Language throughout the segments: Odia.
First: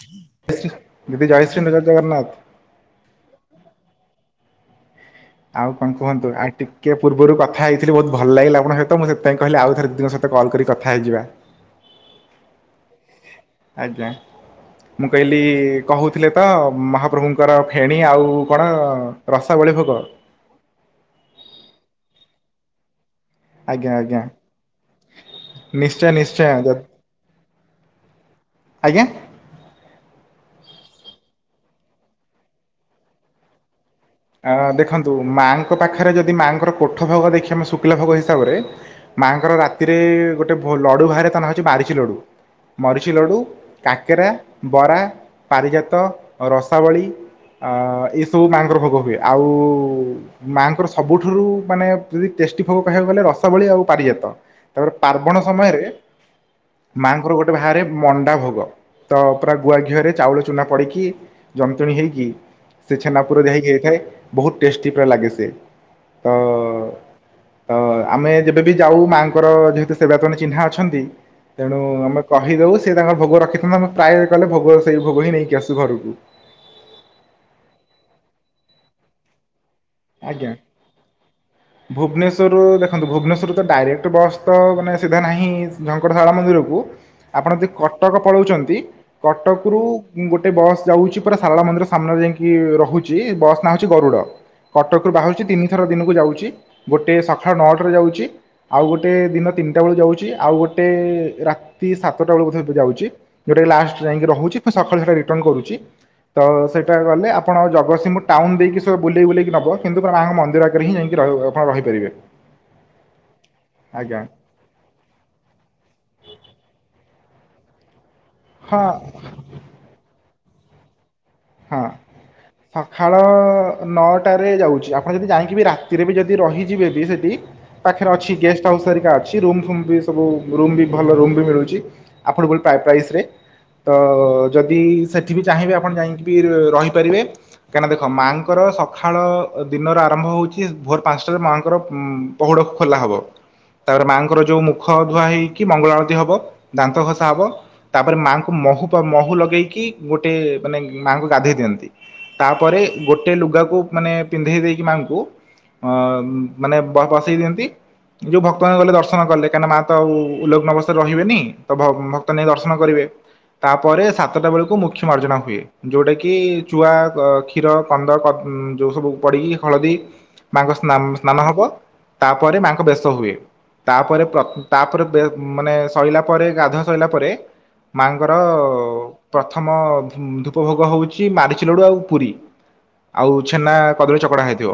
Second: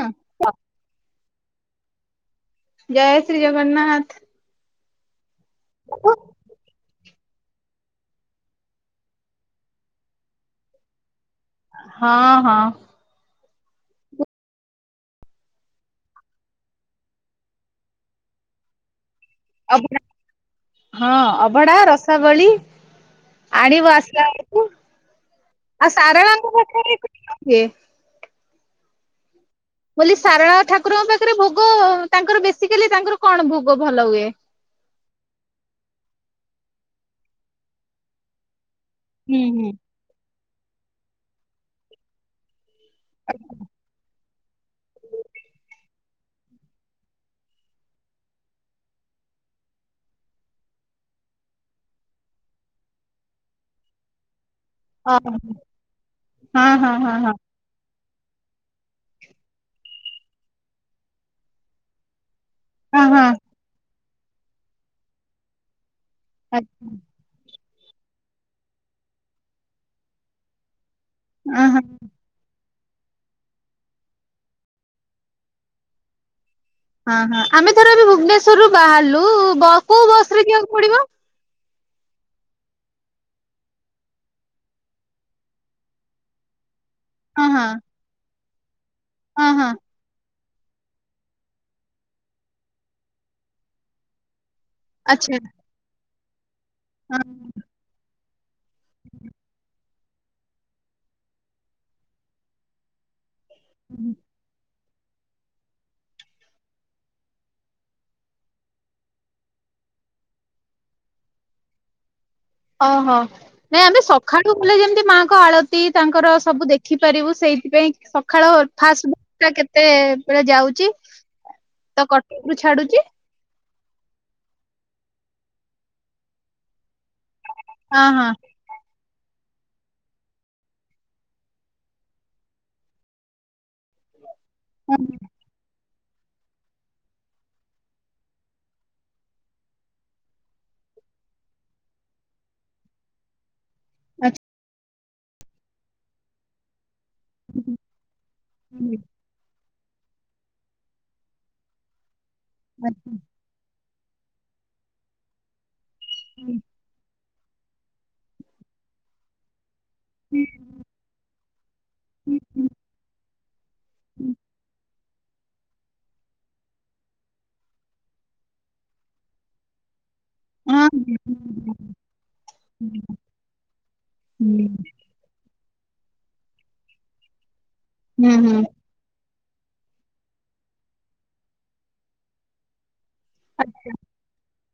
ଜୟ ଜୟଶ୍ରୀ ଦିଦି ଜୟଶ୍ରୀ ନଗର ଜଗନ୍ନାଥ। ଜୟ ଶ୍ରୀ ଜଗନ୍ନାଥ। ଆଉ କଣ କୁହନ୍ତୁ ଆଉ ଟିକେ ପୂର୍ବ ପୂର୍ବରୁ କଥା ହେଇଥିଲି ବହୁତ ଭଲ ଲାଗିଲା ଆପଙ୍କ ସହିତ ମୁଁ ସେଥିପାଇ କହିଲିଆଉଥରେ ଦିଦିଙ୍କ ସହିତ କଲ କରି କଥାହୋଇଯିବା। ହଁ ହଁ। ଆଜ୍ଞା। ମୁଁ କହିଲି କହୁଥିଲେ ତ ମହାପ୍ରଭୁଙ୍କର ଫେଣୀ ଆଉ କଣ ରସାବଳି ଅଭଡ଼ା ଭୋଗ। ହଁ ଅଭଢା ରସାବଳି ଆଣିବ ଆଜ୍ଞା ଆଜ୍ଞା ଆସିଲା ବେଳକୁ ଆଉ ନିଶ୍ଚୟ ସାରଣ ନିଶ୍ଚୟ ଙ୍କୁ ପଠେଇ ଦେଇଥିବ ଯେ। ଆଜ୍ଞା। ବୋଲି ସାରଳା ଠାକୁରଙ୍କ ପାଖରେ ଭୋଗ ତାଙ୍କର ବେସିକାଲି ତାଙ୍କର କଣ ଭୋଗ ଭଲ ହୁଏ? ଅ ଦେଖନ୍ତୁ ମାଆଙ୍କ ପାଖରେ ଯଦି ମାଆଙ୍କର କୋଠ ଭୋଗ ଦେଖିବା ଆମେ ଶୁକିଲା ଭୋଗ ହିସାବରେ। ହୁଁ ମାଆଙ୍କର ହୁଁ ରାତିରେ ଗୋଟେ ଭୋ ଲଡୁ ବାହାରେ ତା ନାଁ ହଉଛି ବାରିଚି ଲଡୁ ମରିଚି ଲଡୁ। କାକେରା ବରା ପାରିଜାତ ରସାବଳୀ। ଆ ଏଇସବୁ ମାଆଙ୍କର ଭୋଗ ହୁଏ ଆଉ ମାଆଙ୍କର ସବୁଠାରୁ ମାନେ ଯଦି ଟେଷ୍ଟି ଭୋଗ କହିବାକୁ ଗଲେ ରସାବଳି ଆଉ ପାରିଜାତ। ତାପରେ ପାର୍ବଣ ସମୟରେ ହଁ ହଁ ହଁ ମାଙ୍କର ହଁ। ଗୋଟେ ବାହାରେ ମଣ୍ଡା ଭୋଗ। ତ ପୁରା ଗୁଆ ଘିଅରେ ଚାଉଳ ଚୁନା ପଡିକି ଯନ୍ତୁଣୀ ହେଇକି ସେ ହଁ ଛେନା ହଁ ପୁର ଦିଆ ହେଇକି ହେଇ ବହୁତ ଟେଷ୍ଟି ପୁରା ଲାଗି ସେ। ତ ଆ ତ ଆମେ ଯେବେବି ଯାଉ ମାଆଙ୍କର ଯେହେତୁ ସେବାୟତ ମାନେଚିହ୍ନା ଅଛନ୍ତି ଅ ତେଣୁ ହଁ। ଆମେ କହିଦଉ ସେ ତାଙ୍କ ଭୋଗ ରଖିଥାନ୍ତି ଆମେ ପ୍ରାୟ ଗଲେ ଭୋଗ ସେଇ ଭୋଗ ହିଁ ନେଇକି ଆସୁ ଘରକୁ। ହଁ ହଁ ଆମେ ଥରେ ଭୁବନେଶ୍ୱରରୁ ବାହାରିଲୁ ବସ କୋଉ ରେ ଆଜ୍ଞା। ଯିବାକୁ ପଡିବ? ଭୁବନେଶ୍ୱରରୁ ଦେଖନ୍ତୁ ଭୁବନେଶ୍ୱର ତ ଡାଇରେକ୍ଟ ବସ୍ ତ ମାନେ ସିଧା ନାହିଁ ଝଙ୍କଟଶାଳା ମନ୍ଦିରକୁ। ହଁ ଆପଣ ହଁ ଯଦି କଟକ ପଳଉଛନ୍ତି ହଁ ହଁ କଟକ ରୁ ଗୋଟ୍ ଟେ ବସ୍ ଯାଉଛି ପୁରା ସାରଳ ମନ୍ଦିର ସାମ୍ନାରେ ଯାଇକି ରହୁଛି ବସ୍ ନାଁ ହଉଛି ଗରୁଡ। କଟକରୁ ଆଚ୍ଛା ବାହାରୁଛି ତିନିଥର ଦିନକୁ ଯାଉଛି ଗୋଟେ ସକାଳ ହଁ। ନଅଟାରେ ଯାଉଛି। ଆଉ ଗୋଟେ ଦିନ ତିନିଟା ବେଳକୁ ଯାଉଛି ଆଉ ଗୋଟେ ରାତି ସାତଟା ବେଳକୁ ବୋଧେ ଏବେ ଯାଉଛି। ଯଉଟା କି ଲାଷ୍ଟ ଯାଇକି ରହୁଛି ସକାଳ ସେଟା ରିଟନ୍ କରୁଛି। ତ ସେଇଟା ଗଲେ ଆପଣ ଜଗତସିଂହପୁର ଟାଉନ ଦେଇକି ବୁଲେଇ ବୁଲେଇି କି ନବ। କ କିନ୍ତୁ ତାଙ୍କ ମନ୍ଦିର ଆଗରେ ହିଁ ଯାଇକି ହିଁ ଆପଣ ରହିପାରିବେ। ଓହୋ ନାଇଁ ଆମେ ଆଜ୍ଞା ସକାଳୁ ତୁ ପୁଲେ ଯେମିତି ମାଙ୍କ ଆଳତି ତାଙ୍କର ସବୁ ଦେଖିପାରିବୁ ସେଇଥିପାଇଁ ସକାଳ ହଁ ଫାଷ୍ଟ କେତେବେଳେ ଯାଉଛି? ହଁ ତ କଟକରୁୁ ଛାଡୁଛି ସକାଳ ନଅଟାରେ ଯାଉଛି ଆପଣ ଯଦି ଯାଇକି ବି ରାତିରେ ବି ଯଦି ରହିଯିବେ ବି ସେଇଠି ହଁ ପାଖରେ ହଁ ଅଛି ଗେଷ୍ଟ ତାଉସରିକା ଅଛି ରୁମ ଫୁମ ବି ସବୁ ରୁମ ବି ଭଲ ରୁମ ବି ମିଳୁଛି ଆଫ୍ରୋଡେବ୍ଲଉଲି ପ୍ରାଇସ ରେ। ତ ଯଦି ସେଠି ବିି ଚାହିଁବେ ଆପଣ ଯାଇକି ବି ରହିପାରିବେ। କାହିଁକିନା ଦେଖ ମାଆଙ୍କର ସକାଳ ଦିନର ଆରମ୍ଭ ହଉଛି ଭୋର ପାଞ୍ଚଟାରେ ମାଆଙ୍କର। ପହୁଡକୁ ଖୋଲା ହବ ତାପରେ ମାଆଙ୍କର ଆଚ୍ଛା ଯୋଉ ମୁଖ ଧୁଆ ହେଇକି ମଙ୍ଗଳା ଆଳତିୀ ହବ ଦାନ୍ତ ଘ ହବ ତାପରେ ମାଙ୍କୁ ମହୁ ମହୁ ଲଗେଇକି ଗୋଟେ ମାନେ ମାଙ୍କୁ ଗାଧେଇ ଦିଅନ୍ତି। ତାପରେ ଗୋଟେ ଲୁଗାକୁ ମାନେ ପିନ୍ଧେଇ ଦେଇକି ମାଙ୍କୁ। ଅ ମାନେ ବସେଇ ଦିଅନ୍ତି ଯୋଉ ଭକ୍ତମାନୋନ ଗଲେ ଦର୍ଶନ କଲେ କାଁକି ମା ତ ଉଲଲଗ୍ନ ଅବସ୍ଥାରେ ରହିବେନି ତ ଭକ୍ତ ନେଇ ଦର୍ଶନ କରିବେ। ତାପରେ ସାତଟା ବେଳକୁ ମୁଖ୍ୟ ମାର୍ଜନା ହୁଏ। ଯୋଉଟା କିି ଚୁଆ କ୍ଷୀର କନ୍ଦ ଯୋଉ ସବୁ ପଡିକି ହଳଦୀ। ମାଙ୍କ ସ୍ ସ୍ନାନ ହବ ତାପରେ ମାଙ୍କ ବେଶ ହୁଏ ତାପରେ ତାପରେ ମାନେ ଶୋଇଲା ପରେ ଗାଧଆ ସୋଇଲା ପରେ ମାଆଙ୍କର ପ୍ରଥମ ଧୂପ ଭୋଗ ହଉଛି ମାରିଚ ଲଡ଼ୁ ଆଉ ପୁରୀ ଆଉ ଛେନା କଦଳୀ ଚକଡା ହେଇଥିବ।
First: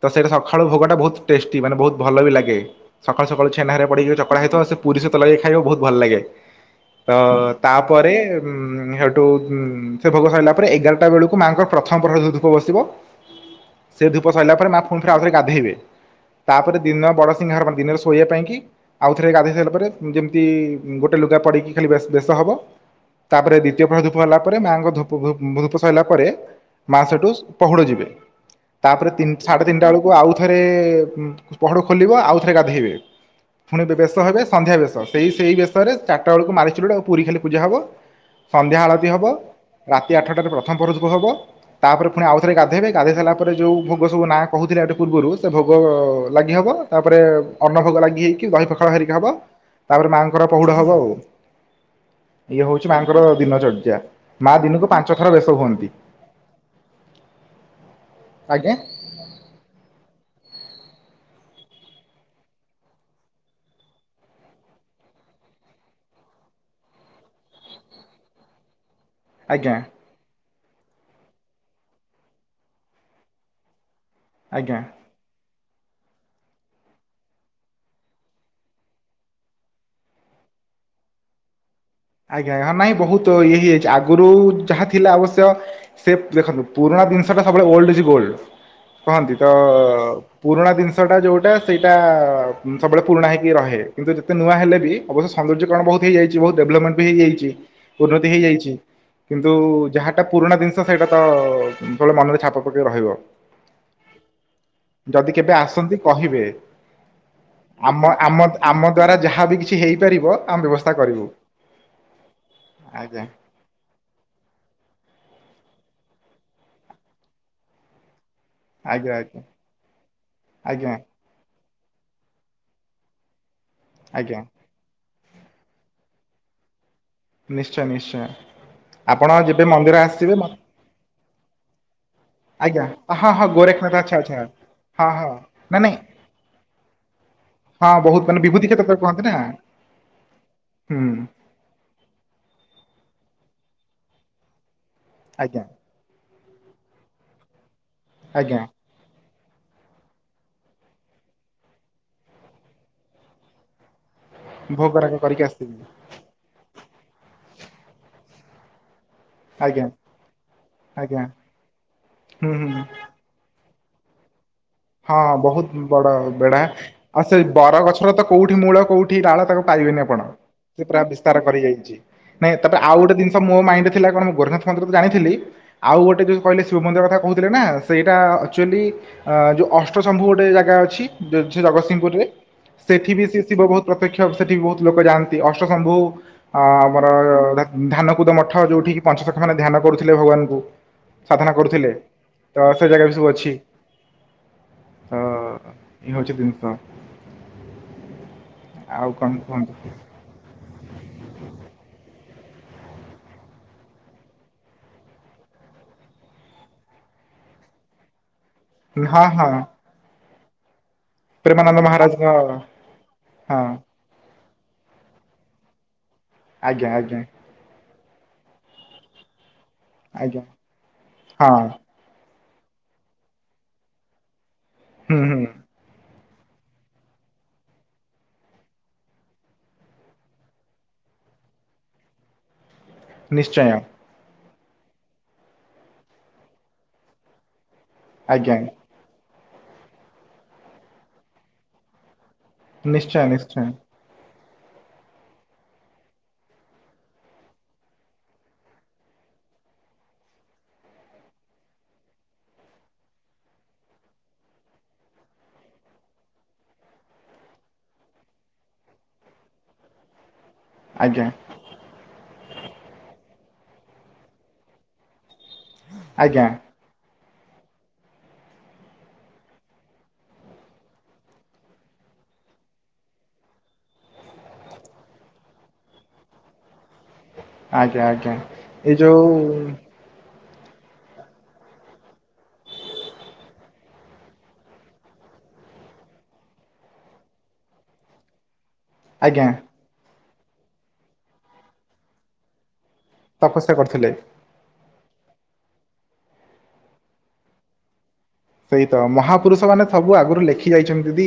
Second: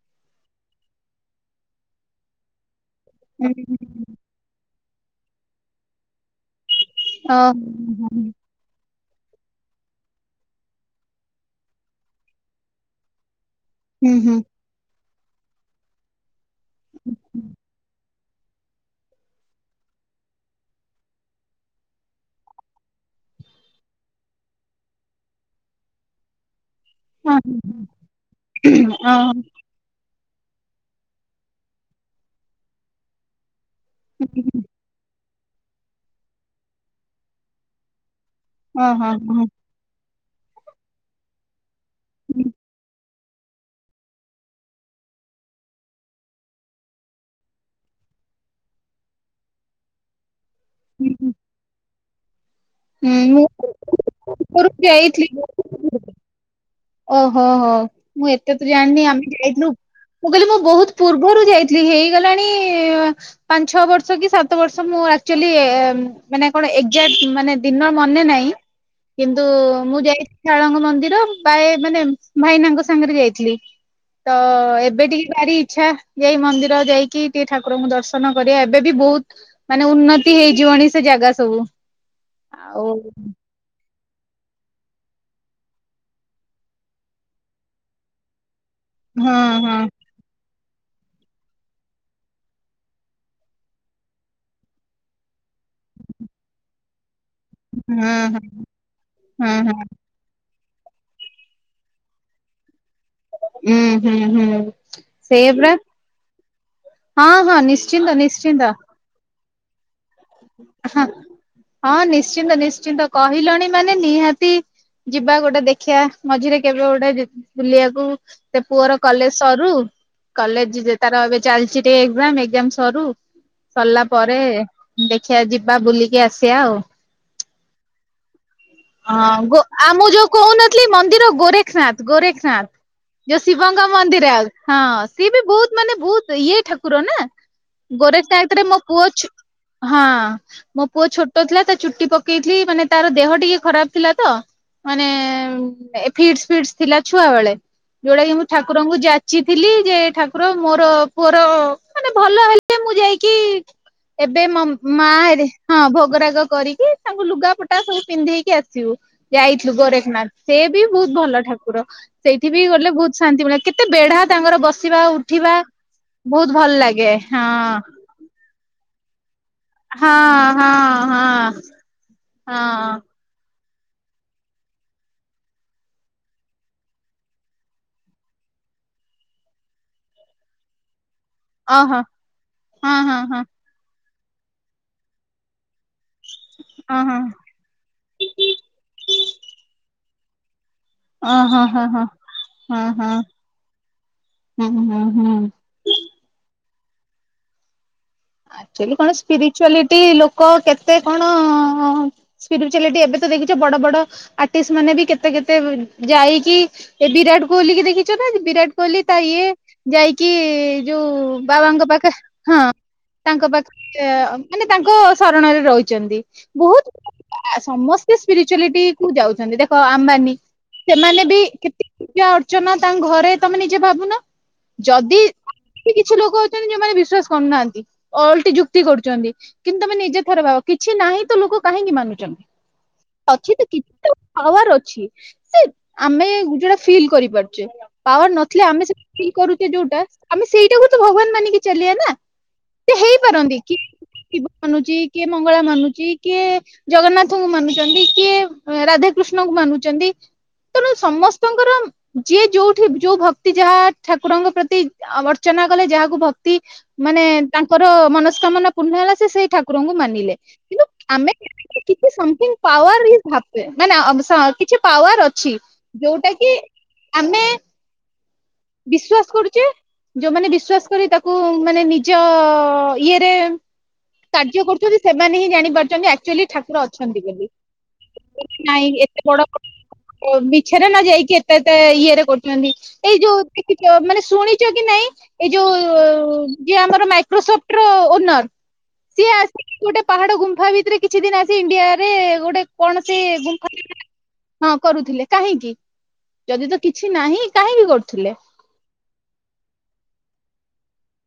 ତ ସେଇଟା ସକାଳୁ ଭୋଗଟା ବହୁତ ଟେଷ୍ଟି ମାନେ ବହୁତ ଭଲ ବି ଲାଗେ। ସକାଳୁ ସକାଳୁ ଛେନା ରେ ପଡିକି ଚକଡା ହେଇଥିବ ସେ ପୁରୀ ସେ ତଳଗାଇ ଖାଇବ ବହୁତ ଭଲ ଲାଗେ। ତ ତାପରେ ଉ ସେଠୁ ସେ ଭୋଗ ସରିଲା ପରେ ଏଗାରଟା ବେଳକୁ ମାଆଙ୍କର ପ୍ରଥମ ପ୍ରଥର ଯୋଉ ଧୂପ ବସିବ ସେ ଧୂପ ସରିଲା ପରେ ମା ଆଉ ଗାଧେଇ ତାପରେ ଦିନ ବଡ ସଂ ଦିନ ଶୋଇବା ପାଇଁକି ଆଉଥରେ ଗାଧୋଇ ସାରିଲା ପରେ ଯେମିତି ଗୋଟେ ଲୁଗା ପଡ଼ିକି ଖାଲି ବେଶ ବେଶ ହେବ। ତାପରେ ଦ୍ୱିତୀୟ ପ୍ର ଧୂପ ହେଲା ପରେ ମାଙ୍ଗ ମା ସେଠୁ ତିନଟା ବେଳକୁ ଆଉଥରେ ପହଡ ଖୋଲିବ ଆଉ ଥରେ ଗାଧେଇବେ। ପୁଣି ବେଶ ହେବେ ସନ୍ଧ୍ୟା ବେଶ ସେଇ ସେଇ ବେଶରେ ଚାରିଟା ବେଳକୁ ମାରି ଆକୁ ପୁରୀ ଖାଲି ପୂଜା ହବ। ସନ୍ଧ୍ୟା ଆଳତିୀ ହେବ ରାତି ଆଠଟାରେ ପ୍ରଥମ ପରଷକୁ ହେବ। ତାପରେ ପୁଣି ଆଉଥରେ ଗାଧୋଇବେ ଗାଧୋଇ ସାରିଲା ପରେ ଯେଉଁ ଭୋଗ ସବୁ ନାଁ କହୁଥିଲେ ଗଟି ପୂର୍ବରୁ ସେ ଭୋଗ ଲାଗି ହେବ। ତାପରେ ଅନ୍ନ ଭୋଗ ଲାଗି ହେଇକି ଦହି ପଖାଳ ହେରିକି ହବ ତାପରେ ମାଆଙ୍କର ପହୁଡ ହବ ଆଉ। ଇଏ ହଉଛି ମାଆଙ୍କର ଦିନଚର୍ଯ୍ୟା ମା ଓହୋ। ଦିନକୁ ପାଞ୍ଚ ଥର ବେଶ ଯାଇଥିଲି ହୁଅନ୍ତି। ଓହୋ ହୋ ମୁଁ ଏତେ ତ ଆଜ୍ଞା ଜାଣିନି ଆମେ ଯାଇଥିଲୁ। ମୁଁ କହିଲି ମୁଁ ବହୁତ ପୂର୍ବରୁ ଯାଇଥିଲି ହେଇଗଲାଣି ପାଞ୍ଚ ଛଅ ବର୍ଷ କି ସାତ ବର୍ଷ ମୁଁ ଆଚୁଆଲି ମାନେ କଣ ଏକ୍ଜାକ୍ଟ ମାନେ ଦିନ ମନେ ନହିଁ। ହ କିନ୍ତୁ ମୁଁ ଯାଇଛି ଶଳଙ୍ଗ ମନ୍ଦିର।। ପାଏ ମାନେ ଭାଇନାଙ୍କ ସାଙ୍ଗରେ ଯାଇଥିଲି ତ ଆଜ୍ଞା। ଏବେ ଟିକେ ଭାରି ଇଚଛା ଏଇ ମନ୍ଦିର ଯାଇକି ଟିକ ଠାକୁରଙ୍କୁ ଦର୍ଶନ କରିବା ଏବେ ବି ବହୁତ ମାନେ ଉନ୍ନତି ହେଇଯିବନି ସେ ଜାଗା ସବୁ। ଆଜ୍ଞା ଆଜ୍ ହଁ ଆଉ ନାଇଁ ବହୁତ ଇଏ ହେଇଯାଇଛି ଆଗରୁ ଯାହା ଥିଲା ଆବଶ୍ୟକ ସେ ଦେଖନ୍ତୁ ପୁରୁଣା ଜିନିଷଟା ସବବେଳେ ଓଲଡଛି ଗୋଲ୍ଡ। କୁହନ୍ତି ହଁ ତ ହଁ ପୁରୁଣା ଜିନିଷଟା ଯେଉଁଟା ସେଇଟା ସବୁବେଳେ ପୁରୁଣା ହେକି ରହେ କିନ୍ତୁ ଯେତେ ନୂଆ ହେଲେ ବି। ଅବଶ ସୌନ୍ଦର୍ଯ୍ୟରଣ ବହୁତଇଯାଇଛି ବହୁତଡେଭଲପମଣ୍ଟ ହେଇଇଯାଇଛି। ଉନ୍ନତି ହଁ ହେଇଯାଇଛି ହଁ କିନ୍ତୁ ହଁ ହଁ ଯାହା ସେଟା ପୁରୁଣା ଜିନିଷ ସେଇଟା ତ ମନରେ ଛାପ ପକେଇ ରହିବ। ହୁଁ ହୁଁ ହୁଁ ଯଦି କେବେ ସେଇପା। ଆସନ୍ତି କହିବେ। ହଁ ହଁ ଆମ ନିଶ୍ଚିନ୍ତ ଆମ ନିଶ୍ଚିନ୍ତ। ଆମ ଦ୍ଵାରା ଯାହା ବି କିଛି ହେଇପାରିବ ଆମେ ବ୍ୟବସ୍ଥା ହଁ କରିବୁ? ହଁ ନିଶ୍ଚିନ୍ତ ନିଶ୍ଚିନ୍ତ ଆଜ୍ଞା କହିଲଣି ମାନେ ନିହାତି ଯିବା ଗୋଟେ ଦେଖିବା ମଝିରେ କେବେ ଗୋଟେ ବୁଲିବାକୁ? ସେ ପୁଅର ଆଜ୍ଞା ଆଜ୍ଞା କଲେଜ ସରୁ କଲେଜ ଆଜ୍ଞା ଯେ ତାର ଏବେ ଚାଲିଛି ଟିକେ ଏକ୍ସାମ ସରୁ। ସରିଲା ପରେ ଆଜ୍ଞା। ଦେଖିବା ଯିବା ବୁଲିକି ଆସିବା ଆଉ ନିଶ୍ଚୟ ନିଶ୍ଚୟ। ଆପଣ ହଁ ଗୋ ଯେବେ ଆ ମନ୍ଦିର ମୁଁ ଯୋଉ ଆସିବେ ମ କହୁନଥିଲି ମନ୍ଦିର ଗୋରେଖନାଥ ଗୋରେଖନାଥ। ଆଜ୍ଞା ହଁ ହାଁ ଯୋଉ ହଁ ଶିବଙ୍କ ଗୋରେଖନାଥ ଆଚ୍ଛା ମନ୍ଦିର ଆଚ୍ଛା ଆଉ ହଁ ସିଏ ବି ବହୁତ ମାନେ ବହୁତ ଇଏ ଠାକୁର ନା। ହଁ ବହୁତ ମାନେ ଗୋରେଖନାଥରେ ବିଭୂତି ମୋ କ୍ଷେତ୍ର ତାକୁ ପୁଅ କହନ୍ତି ଛୋ ନା ହଁ ମୋ ପୁଅ ହୁଁ ଛୋଟ ଥିଲା ତା ଚୁଟି ପ ପକେଇଥିଲି ମାନେ ତାର ଦେହ ଟିକେ ଖରାପ ଥିଲା ତ ମାନେ ଆଜ୍ଞା। ଫିଡସ ଫିଡସ ଥିଲା ଛୁଆ ବେଳେ ଯୋଉଟା କି ମୁଁ ଆଜ୍ଞା ଠାକୁରଙ୍କୁ ଯା ଯାଚିଥିଲି ଯେ ଠାକୁର ମୋର ପୁଅର ମାନେ ଭଲ ହେଲେ ମୁଁ ଯାଇକି ଏବେ ମାମ ଭୋଗରାଗ କରିକି ମାରେ ଆସିବି ହଁ ଭୋଗରାଗ କରିକି ତାଙ୍କୁ ଲୁଗା ପଟା ସବୁ ପିନ୍ଧେଇକି ଆସିବୁ ଯାଇଥିଲୁ ଆଜ୍ଞା ଗୋରେଖନାଥ ସେ ବି ବହୁତ ଆଜ୍ଞା ଭଲ ଠାକୁର ସେଇଠି ହୁଁ ବି ହୁଁ ଗଲେ ବହୁତ ଶାନ୍ତି ମିଳେ କେତେ ବେଢା ତାଙ୍କର ବସିବା ହଁ ଉଠିବା ବହୁତ ବହୁତ ଭଲ ଲାଗେ ହଁ। ତାର ତ କୋଉଠି ମୂଳ କୋଉ କୋଉଠି ଡାଳ ତାକୁ ପାଇବେନି ହଁ ଆପଣ ହଁ ସେ ପୁରା ବିସ୍ତାର ହଁ। କରିଯାଇଛି ହଁ ନାଇଁ ତାପରେ ଆଉ ଗୋଟେ ଜି ମୋ ମାଇଣ୍ଡ ଥିଲା କଣ ଗୋରଖନାଥ ମନ୍ଦିର ତ ଜାଣିଥିଲି? ଆଉ ଗୋଟେ ଯୋଉ କହିଲେ ଶିବ ମନ୍ଦିର କଥା କହୁଥିଲେ ନା ସେଇଟା ଆକ୍ଚୁଆଲି ଯୋଉ ଅଷ୍ଟଶମ୍ଭୁ ଗୋଟେ ଜାଗା ଅଛି ଓହୋ ଜଗତସିଂହପୁରରେ ହଁ ସେଠି ହଁ ବି ହଁ ସେ ଶିବ ବହୁତ ପ୍ରତ୍ୟକ୍ଷ ସେଠି ବି ବହୁତ ଲୋକ ଯାଆନ୍ତି ଅଷ୍ଟଶମ୍ଭୁ ଅ ଓ ଆମର ହଁ ଧ୍ୟାନକୁଦ ମଠ ଯୋଉଠିିକି ପଞ୍ଚସଖାମାନେ ଧ୍ୟାନ କରୁଥିଲେ ଭଗବାନଙ୍କୁ। ଓ ସାଧନା ହଁ ହଁ କରୁଥିଲେ ତ ହଁ ସେ ହଁ ଯାଗା ବି ହଁ ସବୁ ଅଛି। ହୁଁ ହୁଁ ତ ହୁଁ। ଏଇ ହଉଛି ଜିନିଷ। ଏକ୍ଟୁଆଲି ଆଉ କଣ କୁହନ୍ତୁ ସ୍ପିରିଚୁଆଲିଟି ଲୋକ କେତେ କଣ? ସ୍ପିରିଚୁଆଲିଟି ଏବେ ତ ଦେଖିଛ ବଡ ବଡ ଆର୍ଟିଷ୍ଟ ମାନେ ବି କେତେ କେତେ ଯାଇକି ଏ ବିରାଟ କୋହଲି କି ଦେଖିଛ ନା ବିରାଟ କୋହିଲି ତା ହଁ ହଁ ଇଏ ଯାଇକି ଯୋଉ ପ୍ରେମାନନ୍ଦ ବାବାଙ୍କ ପାଖରେ ମହାରାଜଙ୍କ ହଁ ତାଙ୍କ ହଁ ପାଖରେ ମାନେ ତାଙ୍କ ଶରଣରେ ରହିଛନ୍ତି ଆଜ୍ଞା ବହୁତ ଆଜ୍ଞା ଆ ସମସ୍ତେ ସ୍ପିରିଚୁଆଲିଟିକୁ ଯାଉଛନ୍ତି ଦେଖ ଆମ୍ବାନୀ ଆଜ୍ଞା ସେମାନେ ବି ହଁ କେତେ ପୂଜା ଅର୍ଚ୍ଚନା ତାଙ୍କ ଘରେ ତମେ ନିଜେ ଭାବୁନ ଯଦି ହୁଁ ହୁଁ କିଛି ଲୋକ ଅଛନ୍ତି ଯୋଉମାନେ ବିଶ୍ଵାସ କରୁନାହାନ୍ତି। ଓଲ୍ଟି ଯୁକ୍ତି କରୁଛନ୍ତି କିନ୍ତୁ ତମେ ନିଜେ ଥର ଭାବ କିଛି ନାହିଁ ତ ଲୋକ କାହିଁକି ମାନୁଛନ୍ତି? [inaudible] ଅଛି ତ କିଛି ତ ପାୱାର ଅଛି ସେ ଆମେ ଯୋଉଟା ଫିଲ୍ କରିପାରୁଛେ। ପାୱାର ଆଜ୍ଞା ନଥିଲେ ଆମେ ସେଠି ଫିଲ୍ କରୁଛେ ଯୋଉଟା ଆମେ ସେଇଟାକୁ ତ ଭଗବାନ ମାନିକି ଚାଲିବା ନା। ସେ ନିଶ୍ଚୟ ହେଇପାରନ୍ତି ନିଶ୍ଚୟ କିଏ ଶିବ ମାନୁଛି କିଏ ମଙ୍ଗଳା ମାନୁଛି କିଏ? ଜଗନ୍ନାଥଙ୍କୁ ମାନୁଛନ୍ତି କିଏ ରାଧାକୃଷ୍ଣଙ୍କୁ ମାନୁଛନ୍ତି? ତେଣୁ ସମସ୍ତଙ୍କର ଯିଏ ଯୋଉଠି ଯୋଉ ଭକ୍ତି ଯାହା ଠାକୁରଙ୍କ ପ୍ରତି ଅର୍ଚ୍ଚନା କଲେ ଯାହାକୁ ଭକ୍ତି ମାନେ ତାଙ୍କର ମନସ୍କାମନା ପୂର୍ଣ୍ଣ ହେଲା ସେ ସେଇ ଠାକୁରଙ୍କୁ ମାନିଲେ କିନ୍ତୁ ଆଜ୍ଞା ଆମେ [inaudible] କିଛି ସମଥିଙ୍ଗ ପାୱାରବି ଭାବେ ମାନେ କିଛି ପାୱାର ଅଛି ଯୋଉଟା ଆଜ୍ଞା କି ଆମେ ବିଶ୍ଵାସ କରୁଛେ। ଯୋଉମାନେ ବିଶ୍ଵାସ କରି ତାକୁ ମାନେ ନିଜ ଇଏରେ କାର୍ଯ୍ୟ କରୁଛନ୍ତି ସେମାନେ ହିଁ ଜାଣିପାରୁଛନ୍ତି ଆକ୍ଟୁଆଲି ଠାକୁର ଅଛନ୍ତି ବୋଲି। ଆଜ୍ଞା, ଆଜ୍ଞା ଏଇ ଯୋଉ ଓ ମିଛରେ ନ ଯାଇକି ଏତେ ଏତେ ଇଏରେ କରୁଛନ୍ତି। ଏଇ ଯୋଉ ଦେଖିଛ ମାନେ ଶୁଣିଚ କି ନାଇଁ ଏଇ ଯୋଉ ଯିଏ ଆମର ମାଇକ୍ରୋସଫ୍ଟ ର ଓନର୍ ସିଏ ଆଜ୍ଞା ଆସିକି ଗୋଟେ ପାହାଡ ଗୁମ୍ଫା ଭିତରେ କିଛି ଦିନ ଆସି ଇଣ୍ଡିଆରେ ଗୋଟେ କୌଣସି ଗୁମ୍ଫା ତପସ୍ୟା କରୁଥିଲେ [inaudible] ହଁ କରୁଥିଲେ କାହିଁକି ଯଦି ତ କିଛି ନାହିଁ କାହିଁକି କରୁଥିଲେ? ସେଇତ ମହାପୁରୁଷ ମାନେ ସବୁ ଆଗରୁ ଲେଖି ଯାଇଛନ୍ତି। ଯଦି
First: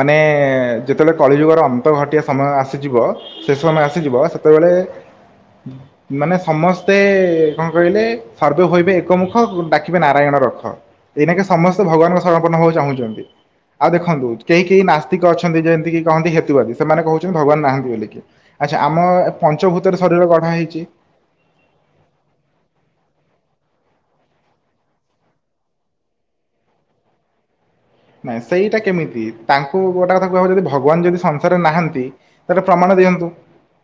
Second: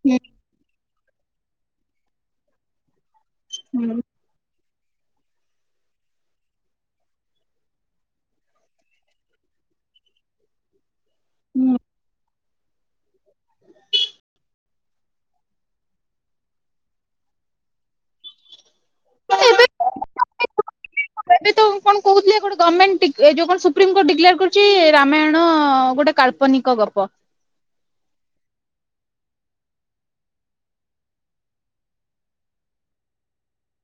ମାନେ ହୁଁ ଯେତେବେଳେ କଳିଯୁଗର ଅନ୍ତ ଘଟିିବା ସମୟ ଆସିଯିବ। ସେ ସମୟ ହୁଁ ଆସିଯିବ ସେତେବେଳେ ହୁଁ। ମାନେ ସମସ୍ତେ କଣ କହିଲେ? ସର୍ବେ ହୋଇବେ ଏକମୁଖ ଡାକିବେ ନାରାୟଣ ରଖ। ଏଇନାକେ ହୁଁ ସମସ୍ତେ ଭଗବାନଙ୍କ ସରଣ ପୂର୍ଣ୍ଣ ହବାକୁ ଚାହୁଁଚନ୍ତି। ଆଉ ଦେଖନ୍ତୁ କେହି କେହି ନାସ୍ତିକ ଅଛନ୍ତି ଯେମିତିକି କହନ୍ତି ହେତୁବାଦୀ। ସେମାନେ କହୁଛନ୍ତି ଭଗବାନ ନାହାନ୍ତି ବୋଲିକି। ଆଚ୍ଛା ଆମ ପଞ୍ଚଭୂତରେ ଶରୀର ଗଢା ହେଇଛି। ସିଏ କଣ ଏବେ ତ କଣ କହୁଥିଲେ ଗୋଟେ ଗମେଣ୍ଟ ଡିକ୍ ଏ ଯୋଉ କଣ ସୁପ୍ରିମକୋର୍ଟ ଡିକ୍ଲାର୍ କରୁଛି ରାମାୟଣ ଗୋଟେ କାଳ୍ପ ନିକ ଗପ। ନାଇଁ ସେଇଟା କେମିତି ତାଙ୍କୁ ଗୋଟେ କଥା କୁହା ହବ ଯଦି ଭଗବାନ ଯଦି ସଂସାରରେ ନାହାନ୍ତି। ତାର ପ୍ରମାଣ ଦିଅନ୍ତୁ।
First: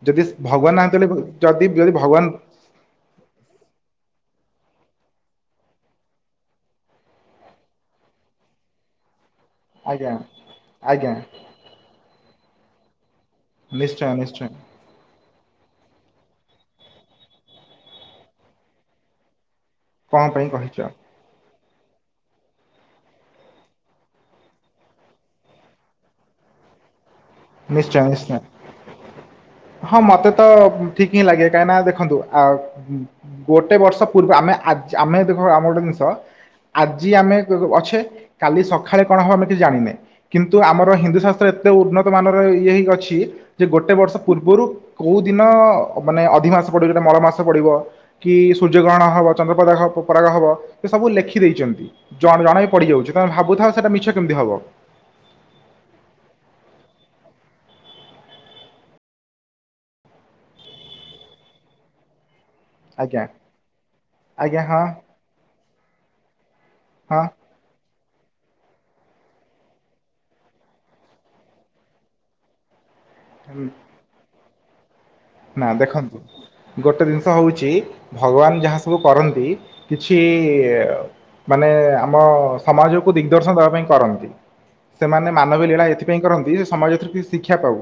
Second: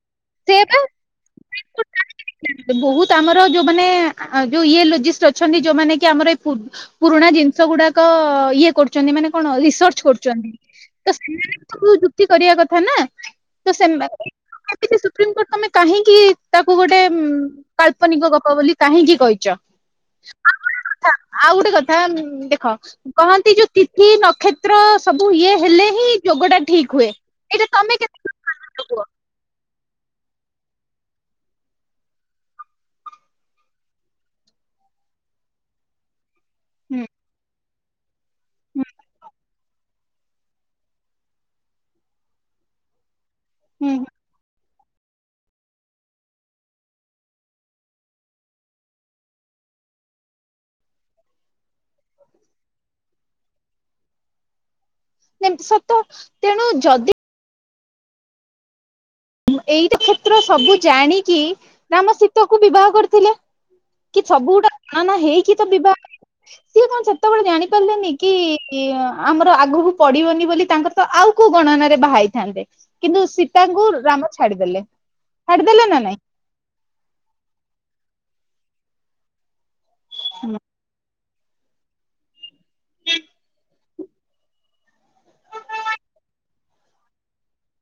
ଯଦି ସେ ଭଗବାନ ବା ନାହାଁନ୍ତି ବୋଲି ବୁ-ଯଦି [unintelligible] ଭଗବାନ। ବହୁତ ଆମର ଯୋଉମାନେ ଆ, ଯୋଉ ଇଏ ଲୋଜିଷ୍ଟ ଅଛନ୍ତି ଯୋଉମାନେ କି ଆମର ଏଇ ପୂର୍ ପୁରୁଣା ଜିନିଷ ଗୁଡାକ ଇଏ କରୁଚନ୍ତି, ମାନେ କଣ ରିସର୍ଚ୍ଚ ଆଜ୍ଞା। କରୁଚନ୍ତି। ତ ଆଜ୍ଞା ସେମାନେ କୁ ଯୁକ୍ତି କରିଆ କଥା ନା। ତ ସେମା ନିଶ୍ଚୟ ନିଶ୍ଚୟ କି ସେ ସୁପ୍ରିମକୋର୍ଟ ତୋମେ କାହିଁକି ତାକୁ ଗୋଟେ ହୁଁ, କାଳ୍ପନିକ ଗପ ବୋଲି କାହିଁକି କହିଚ? କଣ ପାଇଁ କହିଚ? ଆଉ ଗୋଟେ କଥା ଉଁ, ଦେଖ କହନ୍ତି ଯୋଉ ତିଥି ନକ୍ଷତ୍ର ସବୁ ଇଏ ହେଲେ ହିଁ ଯୋଗ ଟା ଠିକ୍ ହୁଏ। ଏଇଟା ତମେ ନିଶ୍ଚୟ, କେତେ ନିଶ୍ଚୟ। ଗୁରୁତ୍ୱ କୁହ ହଁ ମୋତେ ତ ଠିକ ହିଁ ଲାଗେ, କାହିଁକି ନା ଦେଖନ୍ତୁ ଆ, ହୁଁ, ଗୋଟେ ବର୍ଷ ପୂର୍ବ ଆମେ ଆଜ୍ ଆମେ ଦେଖ ଆମର ଗୋଟେ ଜିନିଷ ହୁଁ ଆଜି ଆମେ ଗ-ଗ-ଅଛେ, କାଲି ସଖାଳେ କଣ ହବ ଆମେ କିଛି ଜାଣିନେ। କିନ୍ତୁ ଆମର ହିନ୍ଦୁ ଶାସ୍ତ୍ର ଏତେ ଉନ୍ନତ ମାନର ଇଏ ହେଇକି ଅଛି। ଯେ ଗୋଟେ ହୁଁ ବର୍ଷ ପୂର୍ବରୁ କୋଉ ଦିନ ମାନେ ଅଧି ମାସ ପଡ଼ିବ ଯୋଉଟା ମଳ ମାସ ପଡ଼ିବ। କି ସୂର୍ଯ୍ୟ ଗ୍ରହଣ ହବ ଚନ୍ଦ୍ରପଦାଗ ହ ପ-ପରାଗ ହବ। ସେ ସବୁ ଲେଖି ଦେଇଚନ୍ତି। ଜଣ ଜଣାଇ ପଡ଼ିଯାଉଛି। ତୋମେ ଭାବୁଥାଉ ସେଟା ମିଛ କେମିତି ହବ? ଯେମତି ସତ, ତେଣୁ ଯଦି ଏଇ ତ କ୍ଷେତ୍ର ସବୁ ଜାଣିକି ରାମ ସୀତାଙ୍କୁ ବିବାହ ଆଜ୍ଞା କରିଥିଲେ। କି ସବୁ ଆଜ୍ଞା ଗୁଡା ନା ନା ହେଇକି ତ ବିବାହ, ସିଏ କଣ ହଁ ସେତେବେଳେ ଜାଣିପାରିଲେନି? କି ଆମର ଆଗକୁ ପଡିବନି ବୋଲି ତାଙ୍କର ତ ଆଉ କୋଉ ଗଣନାରେ ବାହାହେଇଥାନ୍ତେ। କିନ୍ତୁ ହଁ ସୀତାଙ୍କୁ ରାମ ଛାଡିଦେଲେ। ନା ଛାଡିଦେଲେ ନାଇଁ? ଦେଖନ୍ତୁ ଗୋଟେ ଜିନିଷ ହଉଛି, ଭଗବାନ ଯାହା ସବୁ କରନ୍ତି କିଛି ମାନେ ଆମ ସମାଜକୁ ଦିଗଦର୍ଶନ ଦବା ପାଇଁ କରନ୍ତି। ସେମାନେ ମାନବ ଲୀଳା ଏଥିପାଇଁ କରନ୍ତି, ସମାଜ ଏଥିରୁ କି ଶିକ୍ଷା ପାଉ।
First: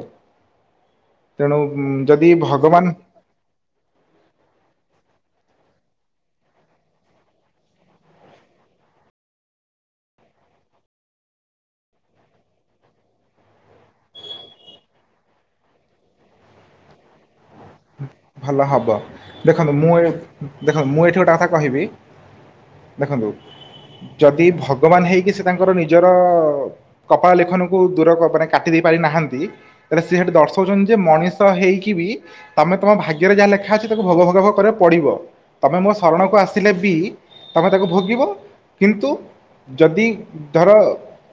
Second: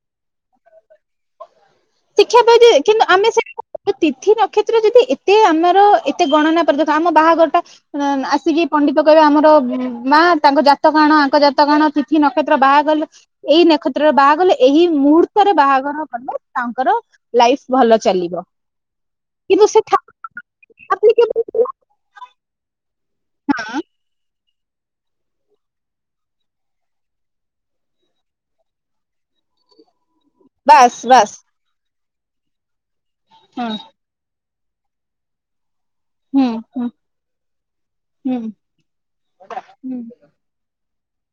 ତେଣୁ ଉଁ, ଶିକ୍ଷା ପାଇଚେ କିନ୍ତୁ ଆମେ ସେଟାକୁ ଏ ତିଥି ନକ୍ଷତ୍ର ଯଦି ଏତେ ଆମର ଏତେ ଗଣନା ପ୍ରଦକ। ଆମ ବାହାଘର ଟା ଣ-ଆସିକି ପଣ୍ଡିତ କଇବେ ଆମର ବୁଁ, ମା ତାଙ୍କ ଜାତକ ଆଣ ଆଙ୍କ ଜାତକ ଆଣ। ତିଥି ନକ୍ଷତ୍ର ବାହା କଲେ ଏଇ ନେକ୍ଷତ୍ରରେ ବାକଲେ, ଏହି ମୁହୂର୍ତ୍ତରେ ବାହାଘର କଲେ ତାଙ୍କର ଲାଇଫ ଭଲ ଚାଲିବ। ଭଲ ହବ କିନ୍ତୁ ଦେଖନ୍ତୁ ମୁଁ ସେଠା ଏ ଦେଖନ୍ତୁ ମୁଁ ଏଠି ଗୋଟେ କଥା ଆପ୍ଲିକେବୁଲ୍ ନୁହଁ। କହିବି ଦେଖନ୍ତୁ ଯଦି ଭଗ ଭଗବାନ ହେଇକି ସେ ତାଙ୍କର ନିଜର କପାଳ ଲିଖନକୁ ଦୂର କ- ମାନେ କାଟି ଦେଇ ପାରିନାହାନ୍ତି। ହେଲେ ସିଏ ସେଠି ଦର୍ଶଉଛନ୍ତି ଯେ ବାସ୍ ବାସ୍ ମଣିଷ ହେଇକି ବି ତମେ ତମ ଭାଗ୍ୟରେ ଯାହା ହଁ ଲେଖା ଅଛି। ଭଗ ଭଗ ଭ କରିଆକୁ ପଡିବ। ତମେ ମୋ ଶରଣକୁ ହୁଁ ଆସିଲେ ହୁଁ ବି ତମେ ତାକୁ ଭୋଗିବ ହୁଁ କିନ୍ତୁ ଯଦି। ଧର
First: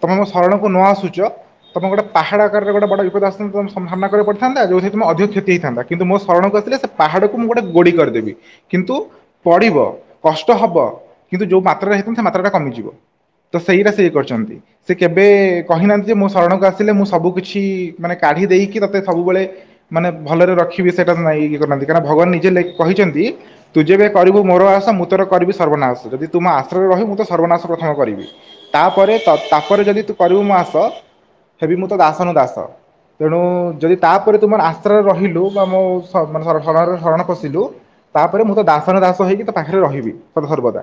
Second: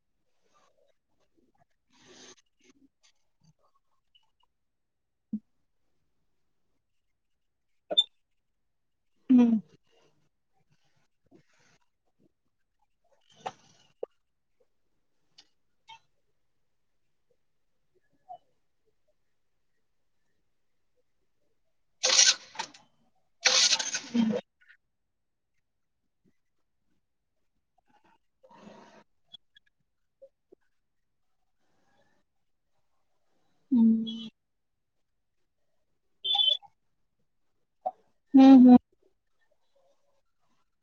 ତମେ ମୋ ଶରଣକୁ ନ ଆସୁଛ। ତମେ ଗୋଟେ ପାହାଡ ଆକାରରେ ଗୋଟେ ବିପଦ ଆସିଥାନ୍ତା। ତମ ସାମ୍ନା କରି ପଡିଥାନ୍ତା ଯଉ ତମେ ଅଧିକ କ୍ଷତି ହେଇଥାନ୍ତା। କିନ୍ତୁ ମୋ ଶରଣକୁ ଆସିଲେ ସେ ପାହାଡକୁ ମୁଁ ଗୋଟେ ଗୋଡି କରିଦେବି କିନ୍ତୁ ହୁଁ ହୁଁ ପଡିବ। କଷ୍ଟ ହବ କିନ୍ତୁ ଯେଉଁ ମାତ୍ରାରେ ହେଇଥାନ୍ତା ସେ ମାତ୍ରାଟା କମିଯିବ ତ ସେଇରା ସିଏ କଇଛନ୍ତି। ସେ କେବେ କହିନାହାନ୍ତି ଯେ ମୋ ଶରଣକୁ ଆସିଲେ ମୁଁ ସବୁକିଛି ମାନେ କାଢ଼ି ଦେଇକି ତତେ ସବୁବେଳେ ମାନେ ଭଲରେ ରଖି ବି ସେଟା ନାଇଁ ଇଏ କରିନାହାନ୍ତି କାରଣ ଭଗବାନ ନିଜେ ଲେକ କହିଛନ୍ତି ତୁ ଯେବେ କରିବୁ ମୋର ଆଶା ମୁଁ ତର କରିବି ସର୍ବନାଶ ଯଦି ତୁମ ଆଶ୍ରୟରେ ରହିବ ମୁଁ ତ ସର୍ବନାଶ ପ୍ରଥମ କରିବି। ତାପରେ ତ ତାପରେ ଯଦି ତୁ କରିବୁ ମୋ ଆସ ହେବି ମୁଁ ତ ଦାସ ନ ଦାସ ତେଣୁ ଯଦି ତାପରେ ତୁ ମର ଆଶ୍ରରେ ରହିଲୁ ମୁଁ ସ ମାନେ ସରଣ ଶରଣରେ ଶରଣ ପଶିଲୁ ତାପରେ ହୁଁ ମୁଁ ତ ହୁଁ ଦାସନ ଦାସ ହେଇକି ତା ପାଖରେ ରହିବି। ହର୍ବଦା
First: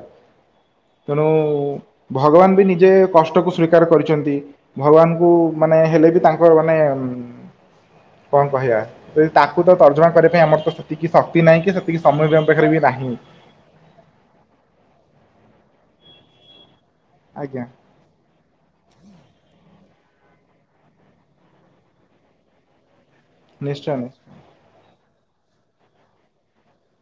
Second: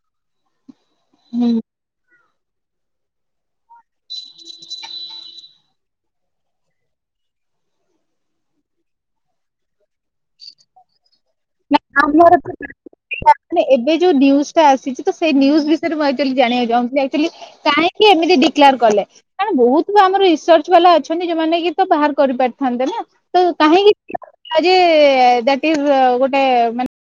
ତେଣୁ ହୁଁ ଭଗବାନ ବି ନିଜେ କଷ୍ଟକୁ ସ୍ୱୀକାର କରିଛନ୍ତି। ଭଗବାନଙ୍କୁ ମାନେ ହେଲେ ବି ତାଙ୍କର ମାନେ ଉ କଣ କହିବା? ଯଦି ତାକୁ ତ ତର୍ଜମା କରିବା ପାଇଁ ଆମର ତ ସେତିକି ଶକ୍ତି ନାହିଁ କି ନା ସେତିକି ସମୟ ବି ଆମର ଆମ ପାଖରେ ତ ବି ନାହିଁ। ମାନେ ଏବେ ଯୋଉ ନ୍ୟୁଜଟା ଆସିଚି ତ ସେଇ ନ୍ୟୁଜ୍ ବିଷୟ ରେ ମୁଁ ଆକଚୁଆଲି ଜଣିବାକୁ ଚାହୁଁ ଆକଚୁଆଲି। ଆଜ୍ଞା। କାହିଁକି ଏମିତି ଡିକଲାର କଲେ? କାରଣ ବହୁତ ଆମର ରିସର୍ଚ ବାଲା ଅଛନ୍ତି ଯୋଉମାନେ କି ତ ବାହାର କରିପାରିଥାନ୍ତେ ନା। ତ ନିଶ୍ଚୟ ନିଶ୍ଚୟ। କାହିଁକି ଆଜି ଦିଆଟ ଇଜ ଗୋଟେ ମାନେ [unintelligible]